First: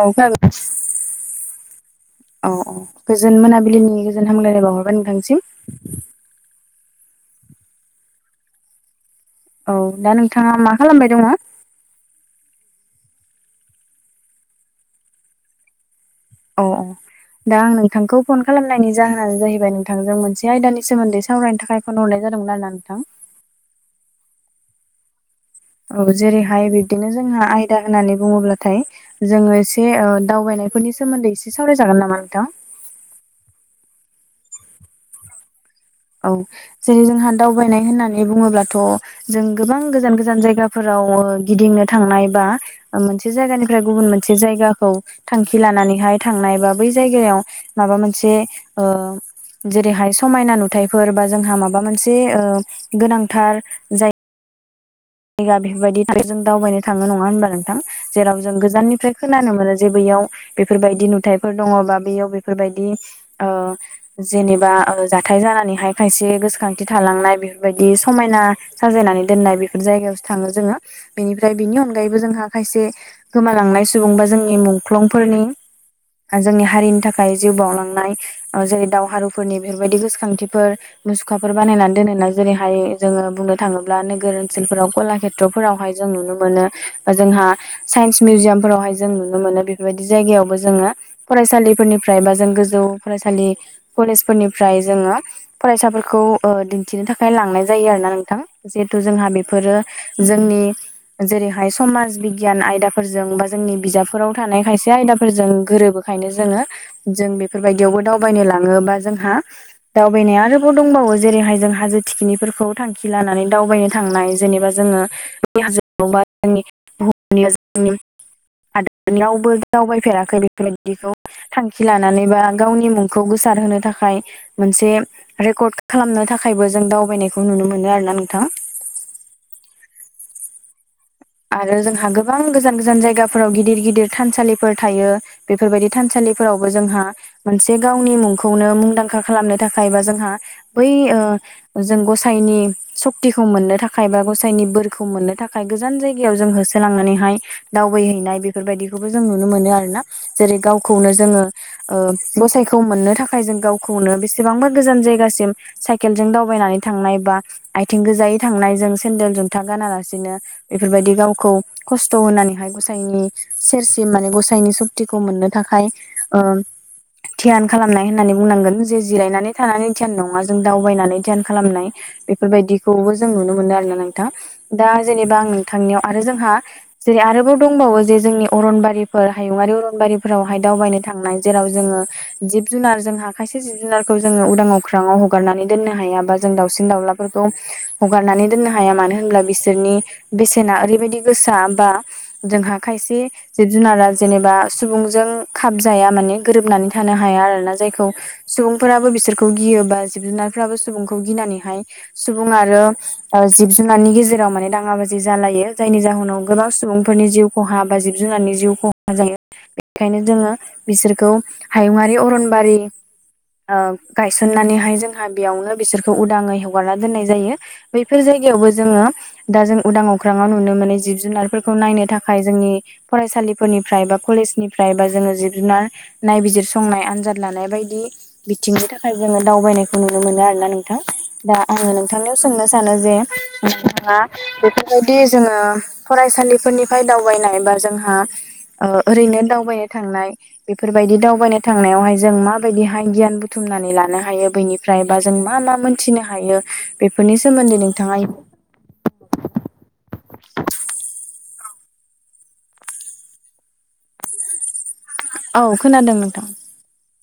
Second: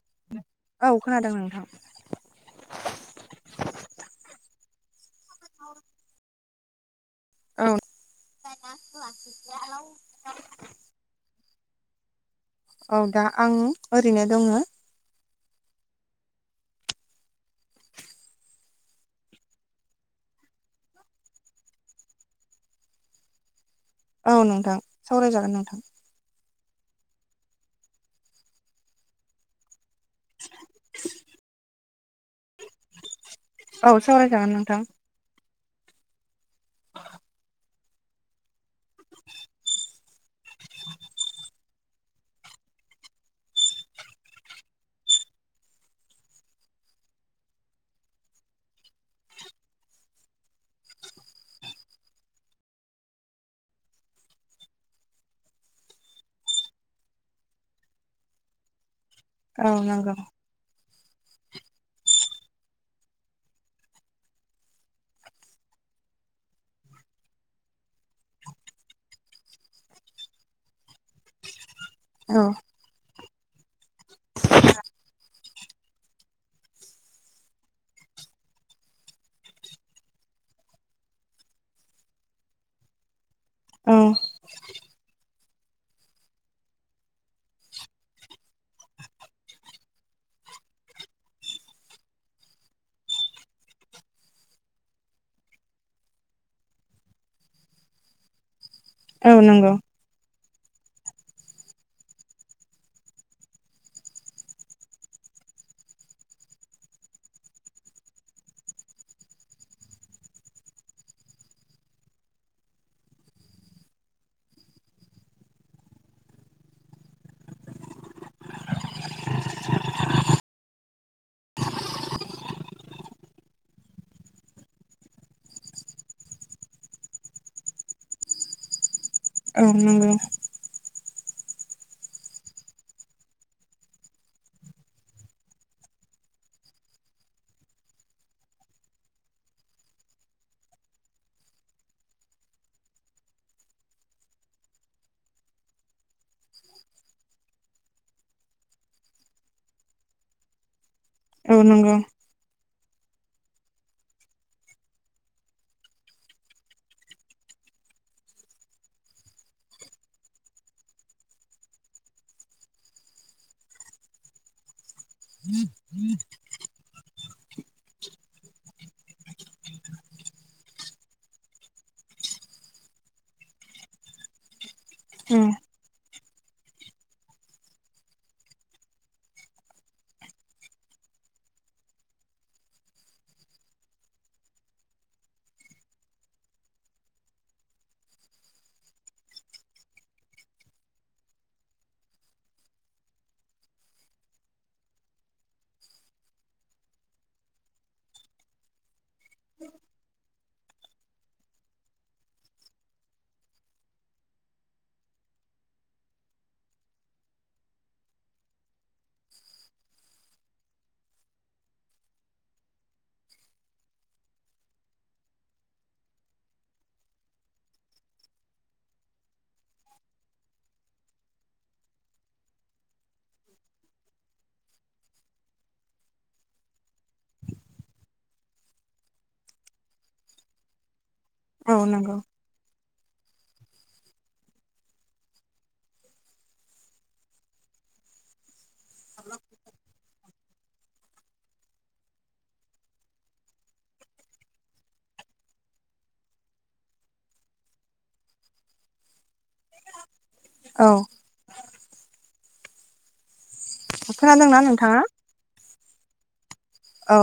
औ जागोन औ खोनादों नोंथां औ औ गोजोन मोनाबिलिनि गोजोन हामलायलाय बावहरबाय नोंथांनिसिम औ औ दा नोंथाङा मा खालामबाय दङ? औ दा आं ओरैनो दङ औ औ दा आं नोंथांखौ फन खालामनायनि जाहोनानो जाहैबाय नोंथांजों मोनसे आयदानि सोमोन्दै सावरायनो थाखाय फन हरनाय जादोंमोन आरोना नोंथां औ नोंथां सावरायजागोन नोंथां औ जेरैहाय बिबदिनो जोंहा आयदा होननानै बुङोब्लाथाय जोङो एसे ओ दावबायनायफोरनि सोमोन्दै एसे सावरायजागोन नामा नोंथां औ सावराय जागोन नोंथां औ जेरै जोंहा दावबायनाय होननानै बुङोब्लाथ' जों गोबां गोजान गोजान जायगाफोराव गिदिंनो थांनाय बा मोनसे जायगानिफ्राय गुबुन मोनसे जायगाखौ थांखि लानानैहाय थांनाय बा बै जायगायाव माबा मोनसे ओ जेरैहाय समायना नुथाय बा जोंहा माबा मोनसे ओ गोनांथार जाय जायगा बेफोरबायदि जों दावबायनो थाङो नङा होनबा नोंथां जेराव जों गोजाननिफ्राय। खोनानो औ मोनो जे नंगौ बैयाव बेफोरबायदि नुथाइफोर दङ बा बैयाव बेफोरबायदि जेनेबा जाथाय जानानैहाय खायसे गोसोखांथि थालांनाय बेफोरबायदि समायना। साजायनानै दोननाय बेफोर जायगायावसो थाङो जोङो बेनिफ्राय बिनि अनगायैबो औ जोंहा खायसे। गोमालांनाय सुबुंबा जोंनि मुंख्लंफोरनि जोंनि हारिनि थाखाय जिउ बावउलांनाय ओ जेरै दावहारुफोरनि बेफोरबायदि गोसोखांथिफोर मुसुखाफोर बानायनानै दोनो ना जेरैहाय जोङो बुंनो औ थाङोब्ला नोगोर बेफोराव कला खेत्र' फोरावहाय जों नुनो मोनो जोंहा साइन्स मिउजियामफोरावहाय जों नुनो मोनो बेफोरबायदि जायगायावबो जोङो फरायसालिफोरनिफ्राय बा जों गोजौ फरायसालि कलेजफोरनिफ्राय जोङो फरायसाफोरखौ दिन्थिनो थाखाय लांनाय जायो आरोना नोंथां। जिहेथु जोंहा औ नंगौ बेफोरो जोंनि। जेरैहाय समाज बिगियान आयदाफोरजों बा जोंनि बिजाबफोराव थानाय खायसे आयदाफोरजों गोरोबो। ओंखायनो जोङो जों बेफोरबायदियावबो दावबायनो लाङोबा जोंहा दावबायनाया आरोबाव दंबावो जेरैहाय जों हाजो थिखिनिफोरखौ थांखि लानानै दावबायनो थांनाय जेनेबा जोङो बै हाजोखौ बा [inaudible] हाजोखौनो रावबो दावबाय फेराखै बेफोर बादिखौ। थांखि लानानै बा गावनि मुंखौ गोसारहोनो थाखाय। मोनसे रेकर्ड खालामनो थाखायबो जों दावबायनायखौ नुनो मोनो आरोना नोंथां। औ नंगौ। आरो जोंहा गोबां गोजान गोजान जायगाफोराव गिदिर गिदिर थानसालिफोर थायो। बेफोरबायदि थानसालिफोरावबो जोंहा मोनसे गावनि मुंखौनो मुंदांखा खालामनो थाखाय बा जोंहा बै जों गसाइनि सक्तिखौ मोननो थाखाय बा गसाइनि बोरखौ मोननो थाखाय गोजान जायगा होसोलांनानैहाय दावबायहैनाय बेफोर बायदिखौबो जों नुनो मोनो आरोना जेरै गाव खौनो जोङो औ नंगौ गसाइखौ मोननो थाखाय जों गावखौनो बेसेबांबा गोजान जायगासिम साइकेलजों दावबायनानै थांनाय बा आथिं गोजायै थांनाय जों सेन्देल जनथा गानालासिनो बेफोरबायदि गावखौ खस्थ' होनानैहाय गसाइनि सेरसि माने गसाइनि सुक्तिखौ मोननो थाखाय ध्यान खालामनाय होननानै बुंनांगोन जे जिरायनानै थानानै ध्यान नङा जों दावबायनानै ध्यान खालामनाय। बेफोर बायदिखौबो जों नुनो मोनो आरोना नोंथां दा जेनेबा आं नोंथांनियाव आरो जोंहा जेरै आरोबाव दंबावो जे जोंनि अरनबारिफोर हायुङारि अरनबारिफोरावहाय दावबायनो थांनाय जेराव जोङो। जिब जुनार जोंहा खायसे जिब जुनारखौ जोङो उदां अख्राङाव हगारनानै दोननो हायाबा जों दावसिन दावला फोरखौ हगारनानै दोननो हाया मानो होनब्ला बिसोरनि बेसेना ओरैबायदि गोसा बा जोंहा खायसे जिब जुनारा जेनेबा सुबुंजों खाब जाया माने गोरोबनानै थानो हाया आरोना जायखौ सुबुंफोराबो बिसोरखौ गियोबा जिब जुनारफोराबो सुबुंखौ गिनानैहाय सुबुं आरो जिब जुनारनि गेजेराव माने दाङाबाजि जालायो जायनि जाहोनाव गोबां सुबुंफोरनि जिउ खहा बा जिब जुनारनि जिउ खहा जायो बेनिखायनो जोङो बिसोरखौ हायुङारि अरनबारि गायसननानैहाय जोंहा बेयावनो बिसोरखौ उदाङै हगारना दोननाय जायो। बैफोर जायगायावबो जोङो दा जों उदां अख्राङाव नुनो मोनो जिब जुनारफोरखौ नायनो थाखाय जोंनि फरायसालिफोरनिफ्राय बा कलेजनिफ्राय बा जोङो जिब जुनार नायबिजिर संनाय आनजाद लानाय बायदि। बिथिंनि थाखाय जोङो दावबायनायखौ नुनो मोनो आरोना नोंथां। दा औ आङो नंगौ नोंथांनियाव सोंनो सानो जे नोंथाङा। बेफोर बायदि जोङो फरायसालिफोरनिफ्राय दावबायनाय बा जोंहा ओरैनो दावबायनो थांनाय बेफोर बायदि दावबायनो थांनायावहाय जों माबायदिहाय गियान बुथुमनानै लानो हायो बैनिफ्राय फ्रायबा जों मा मा मोनथिनो हायो बेफोरनि सोमोन्दै नोंथाङा औ। खोनादोंना नोंथाङा? औ खोनादों नोंथां। औ।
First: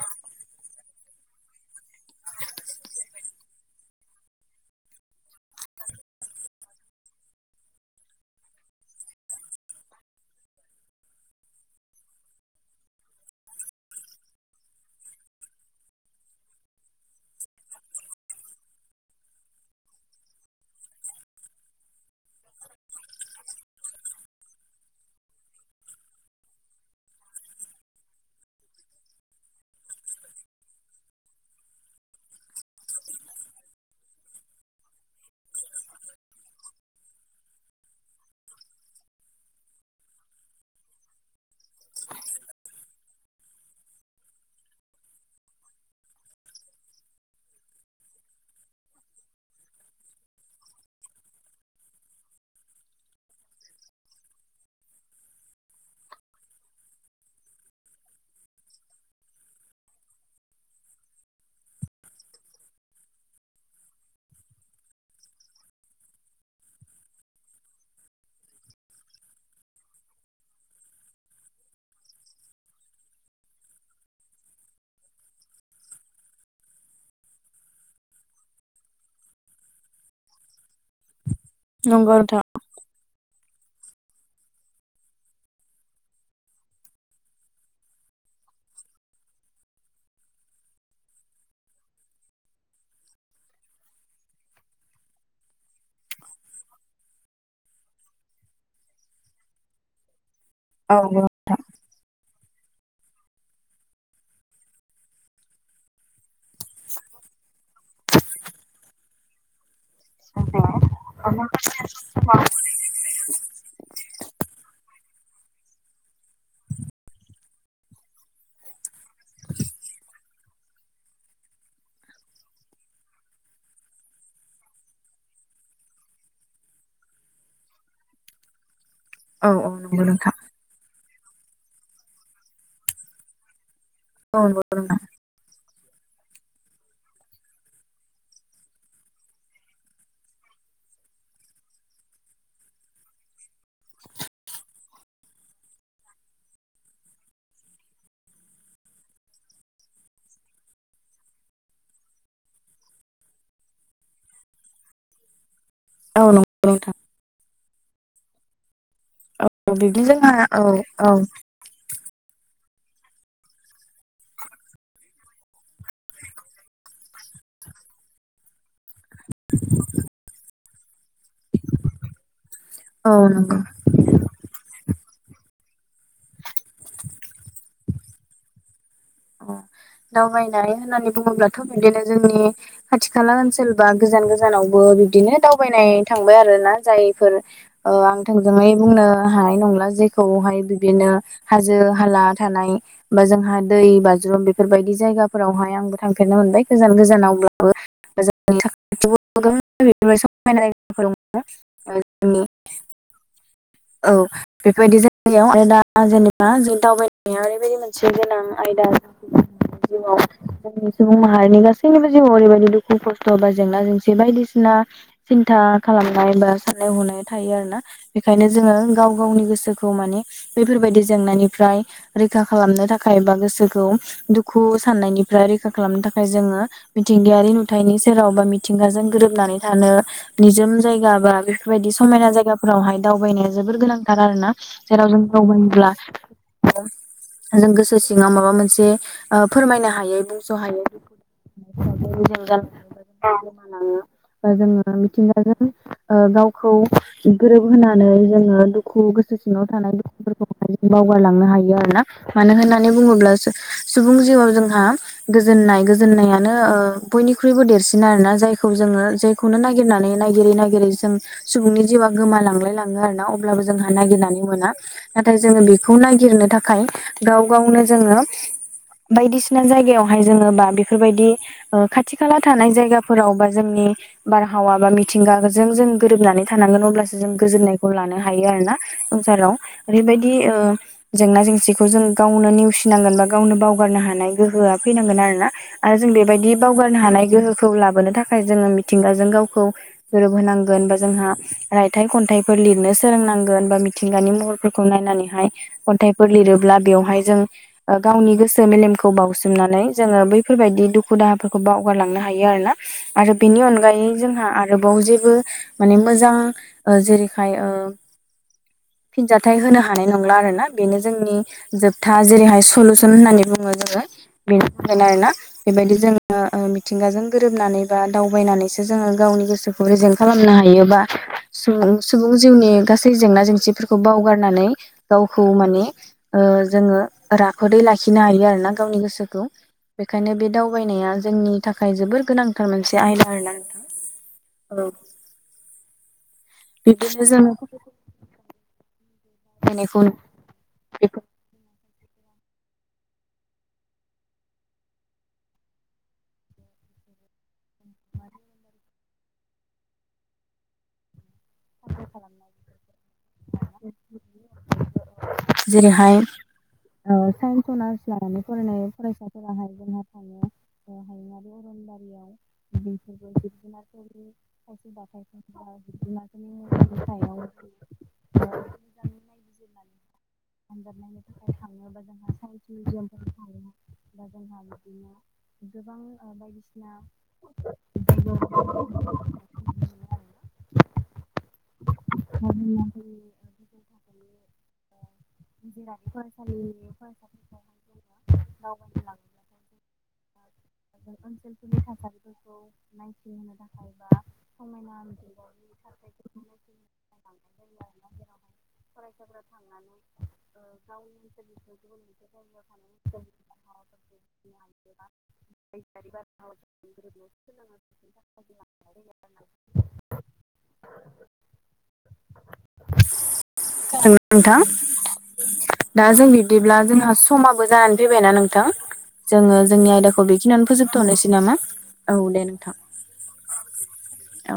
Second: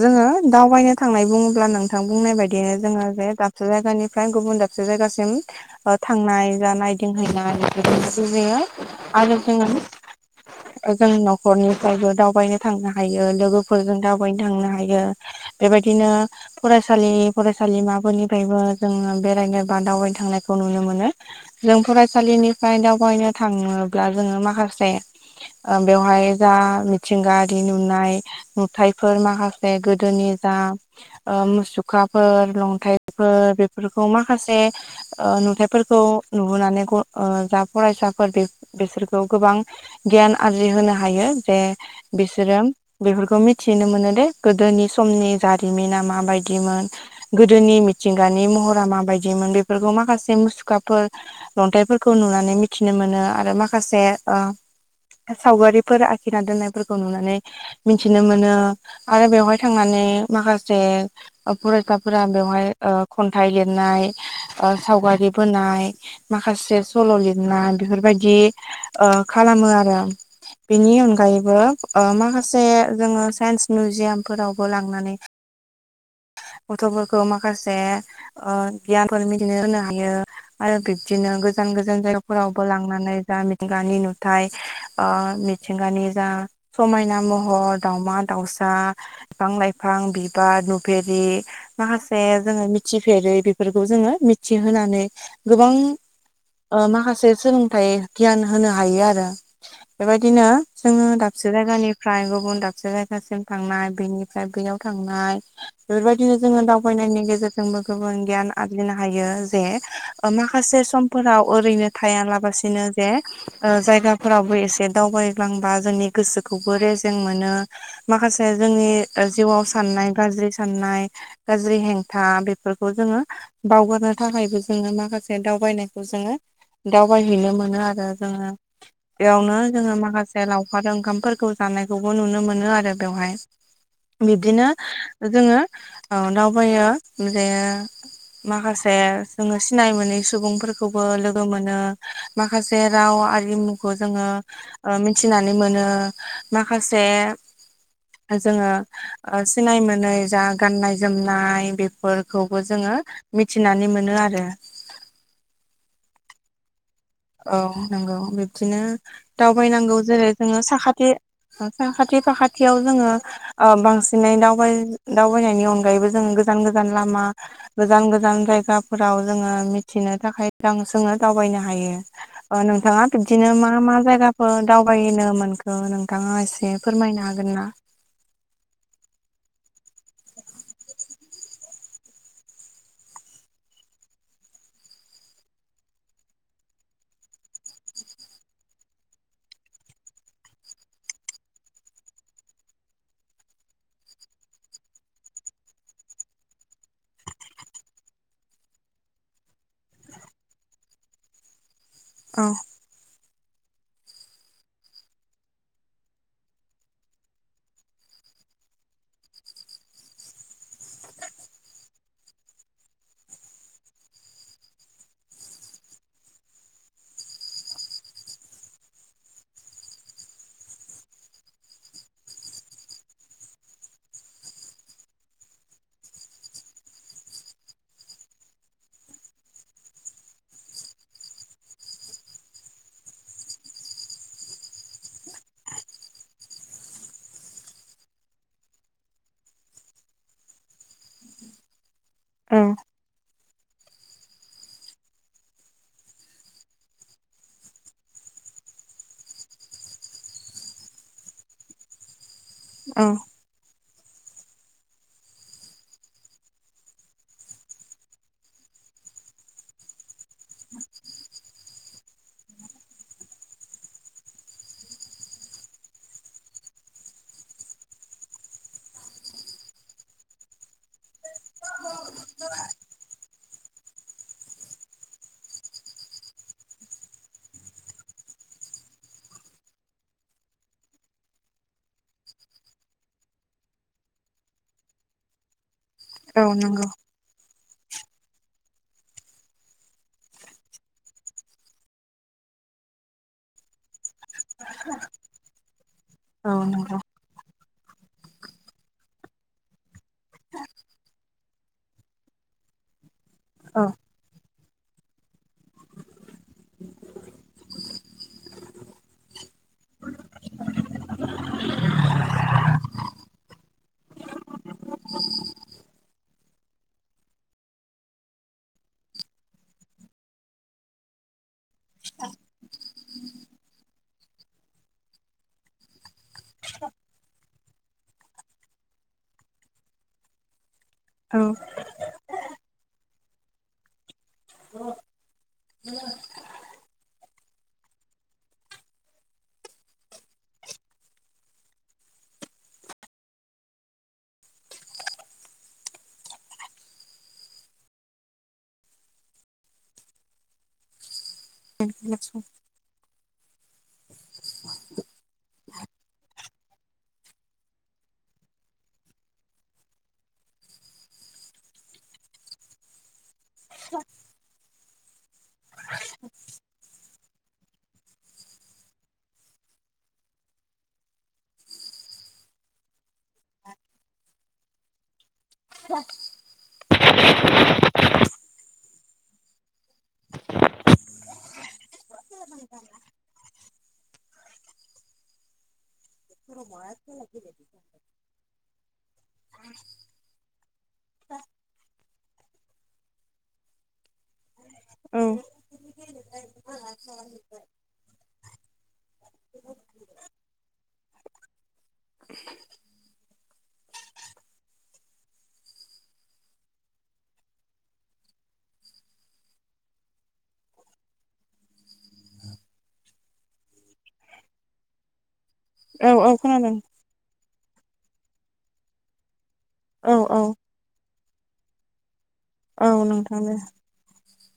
जोङो दावबायनो थांनाय बुङोब्ला नोंथां बुंनाय बायदिनो जोङो जे दाबसे जायगानिफ्राय गुबुन दाबसे जे जायगासिम। थांनाय जानाय दोनहैनाय बेदि जोङो आरो जोङो जों न'खरनिफ्रायबो दावबायनो थांनो हायो लोगोफोर फोरजों दावबायनो थांनो हायो बेबायदिनो फरायसालि फरायसालिमाफोरनिफ्रायबो जोङो बेरायनो बा दावबायनो थांनायखौ नुनो मोनो। जों फरायसालिनिफ्राय दावबायनो थाङोब्ला जोङो माखासे बेवहाय जा मिथिंगायारि नुनाय नुथायफोर माखासे गोदोनि जा मुसुखाफोर लन्थाइफोर बेफोरखौ माखासे नुथायाइफोरखौ नुहोनानै जा फरायसाफोर बेसोरखौ गोबां गियान आरजि होनो हायो जे बिसोरो बेफोर बेखौ मिथिनो मोनो दे गोदोनि समनि जारिमिना माबायदिमोन गोदोनि मिथिंगानि महरा माबायदिमोन बेफोरखौ माखासे मुसुखाफोर अन्थाइफोरखौ नुनानै मिथिनो मोनो आरो माखासे सावगारिफोर आखिना दोननायफोरखौ नुनानै मिथिनो मोनो आरो बेवहाय थांनानै माखासे फरायसाफोरा बेवहाय खन्थाइ लिरनाय सावगारि बोनाय माखासे सल' लिरनाय बेफोरबायदि खालामो आरो बेनि अनगायैबो माखासे जोङो साइन्स मिउजियामफोरावबो लांनानै गथ'फोरखौ माखासे गियानफोर मिथिनो होनो हायो आरो बिबदिनो गोजान गोजान नंगौ नोंथां जायगाफोराव ब लांनानै जा मिथिंगानि नुथाय मिथिंगानि जा समायना महर दाावमा दाउसा बिफां लाइफां बिबार नुफेरि माखासे जोङो मिथिफेरै बेफोरखौ जोङो मिथिहोनानै गोबां माखासे सोलोंथाइ गियान होनो हायो आरो बेबायदिनो औ जोङो दाबसे जायगानिफ्राय गुबुन दाबसे से जायगासिम थांनाय बेनिफ्राय बैयाव थांनाय बेफोरबायदिनो जोङो दावबायनायनि गेजेरजोंबो गुबबां गियान आरजिनो हायो जे माखासे समफोराव ओरैनो थायालाबासिनो एसे जायगाफोरावबो एसे दावबायलांबा जोंनि गोसोखौबो रेजें मोनो माखासे जोंनि जिउआव साननाय गाज्रि साननाय गाज्रि हेंथा बेफोरखौ जोङो बावगारनो थाखायबो जोङो माखासे दावबायनायखौ जोङो दावबायहैनो मोनो आरो जोङो औ बेयावनो औ जोङो नंगौ नोंथां माखासे लाव अखार ओंखामफोरखौ जानायखौबो नुनो मोनो आरो बेवहाय औ बिब्दिनो नंगौ नोंथां जोङो दावबायो जे माखासे जोङो सिनाय मोनै सुबुंफोरखौबो लोगो मोनो माखासे राव आरिमुखौ जोङो मिथिनानै मोनो माखासे जोङो सिनाय मोनै जा गाननाय जोमनाय बेफोरखौबो जोङो मिथिनानै मोनो आरो औ नंगौ नोंथां औ नंगौ बिब्दिनो औ दावबायनांगौ बिब्दि जेरै जोंहा जोङो साखाथि साखाथि फाखाथियाव जोङो ओ बांसिनै दावबाय दावबायनायनि अनग अनगायैबो जों गोजान गोजान लामा गोजान गोजान जायगाफोराव जोङो मिथिनो थाखाय रां सोनो दावबायनो हायो नोंथाङा औ बिबदिनो नंगौ मा मा जायगा ओ दावबायनो मोनखो नोंथाङा एसे फोरमायनो हागोन ना दावबायनाय होननानै बुङोब्लाथ' बिदिनो जोंनि खाथि खाला ओनसोलबा गोजान गोजानावबो बिदिनो दावबायनाय थांबाय आरो ना जायफोर ओ आं थोंजोङै बुंनो हानाय नंला जेखौहाय बिदिनो हाजो हाला थानाय बा जोंहा दै बाज्रुम बेफोरबायदि जायगाफोरावहाय आंबो थांफेरनो मोनबाय गोजान गोजानावब्लाबो जोंनि थाखाय समायनाफोर औ जोंनि [unintelligible] [inaudible] औ बेफोरबायदि जायगायाव आरो दा जेनेबा जों दावबायनाया ओरैबायदि मोनसे गोनां आयदा जाउआव जोंनि सुबुं माहारिनि गासैनिबो जिउआव ओरैबायदि दुखु खस्थ' एबा जेंना जेंसि बायदिसिना सिन्था खालामनाय बा साननाय हनाय थायो आरो ना बेखायनो जोङो गाव गावनि गोसोखौ माने बेफोरबायदि जेंनानिफ्राय रैखा खालामनो थाखाय बा गोसो गोसोखौ दुखु साननायनिफ्राय रैखा खालामनो थाखाय जोङो मिथिंगायारि नुथायाइनि सेराव बा मिथिंगाजों गोरोबनानै थानो निजोम जायगा बा बेफोरबायदि समायना जायगाफोरावहाय दावबायनाया जोबोर गोनांथार आरोना जेराव जों रौ मोनब्ला जों गोसो सिङाव माबा मोनसे ओ फोरमायनो हायै बुंस' हायो औ [unintelligible] [unintelligible] बा जोङो मिथिंगाजों ओ गावखौ गोरोबहोनानै जोङो दुखु गोसो सिङाव थानाय दुखुफोरखौ बावगारलांनो हायो आरोना मानो होननानै बुङोब्ला सुबुं जिउआव जोंहा गोजोननाय गोजोननायानो ओ बयनिख्रुइबो देरसिन आरोना जायखौ जोङो जाय खौनो नागिरनानै ननायागिरै ननायागिरै जों सुबुंनि जेआ गोमालांलायलाङो आरो ना अब्लाबो जोंहा नागिरनानै मोना नाथाय जोङो बेखौ नागिरनो थाखाय गाव गावनो जोङो बायदिसिना जायगायावहाय जोङो बा बेफोरबायदि ओ खाथि खाला थानाय जायगाफोराव बा जोंनि बारहावा बा मिथिंगाजों जों गोरोबनानै थानांगोन अब्लासो जों गोजोननायखौ लानो हायो आरो ना ससाराव ओरैबायदि ओ जेंना जेंसिखौ जों गावनो नेवसिनांगोन बा गावनो बावगारनो हानाय गोहोआ फैनांगोन आरो ना आरो जों औ बेबायदि नंगौ बावगारनो हानाय गोहोखौ लाबोनो थाखाय जोङो मिथिंगाजों गावखौ गोरोबहोनांगोन बा जोंहा रायथाइ खन्थाइफोर लिरनो सोलोंनांगोन बा मिथिंगानि महरफोरखौ खौ नायनानैहाय खन्थाइफोर औ लिरोब्ला नंगौ बेवहाय जों गावनि गोसो मेलेमखौ बावसोमनानै जोङो बैफोरबायदि दुखु दाहाफोरखौ बावगारलांनो हायो आर ना आरो बेनि औ अनगायै जोंहा आरोबाव जेबो माने मोजां जेरैखाय फिनजााथाइ होनो हानाय नंला आरो ना बेनो जोंनि जोबथा जेरैहाय सलुसन होननानै बुङो जोङो बेनि थाखायनो आरोना बेबायदि जोङो मिथिंगाजों गोरोबनानै बा दावबायनानैसो जोङो गावनि गोसोखौ रेजें खालामनो हायोबा सुबुं सुबुं जिउनि गासै जेंना जेंसिफोरखौ बावगारनानै गावखौ माने जोङो राफोदै लाखिनो हायो आरोोना गावनि गोसोखौ बेखायनो बे दावबायनाया औ जोंनि थाखाय जोबोर गोनांथार मोनसे आयदा आरोना नोंथां औ द [unintelligible] बिदिनो जों [inaudible] [inaudible] जेरैहाय ओ साइन्स अनार्स लानानै फरायनाय फरायसाफोराहाय [inaudible] [unintelligible] बि आजाबनायनि थाखाय थाङ बा जोंहा साइन्स मिउजियामफोर थाङो बा जोंहा बिदिनो गोबां बायदिसिना बि [unintelligible] ज [unintelligible] [inaudible] [inaudible] समायना औ [inaudible] लांनाय [inaudible] [inaudible] [inaudible] [inaudible] [inaudible] हेल' नोंथां दा औ जों औ खोनादों बिदिब्ला जोंहा समाबो जानानै फैबायनाा नोंथां जोङो जोंनि औ आयदाखौ औ बेखिनियानो। फोजोबथ'नोसै नामा औ दे नोंथां। औ नोंथां दे। औ।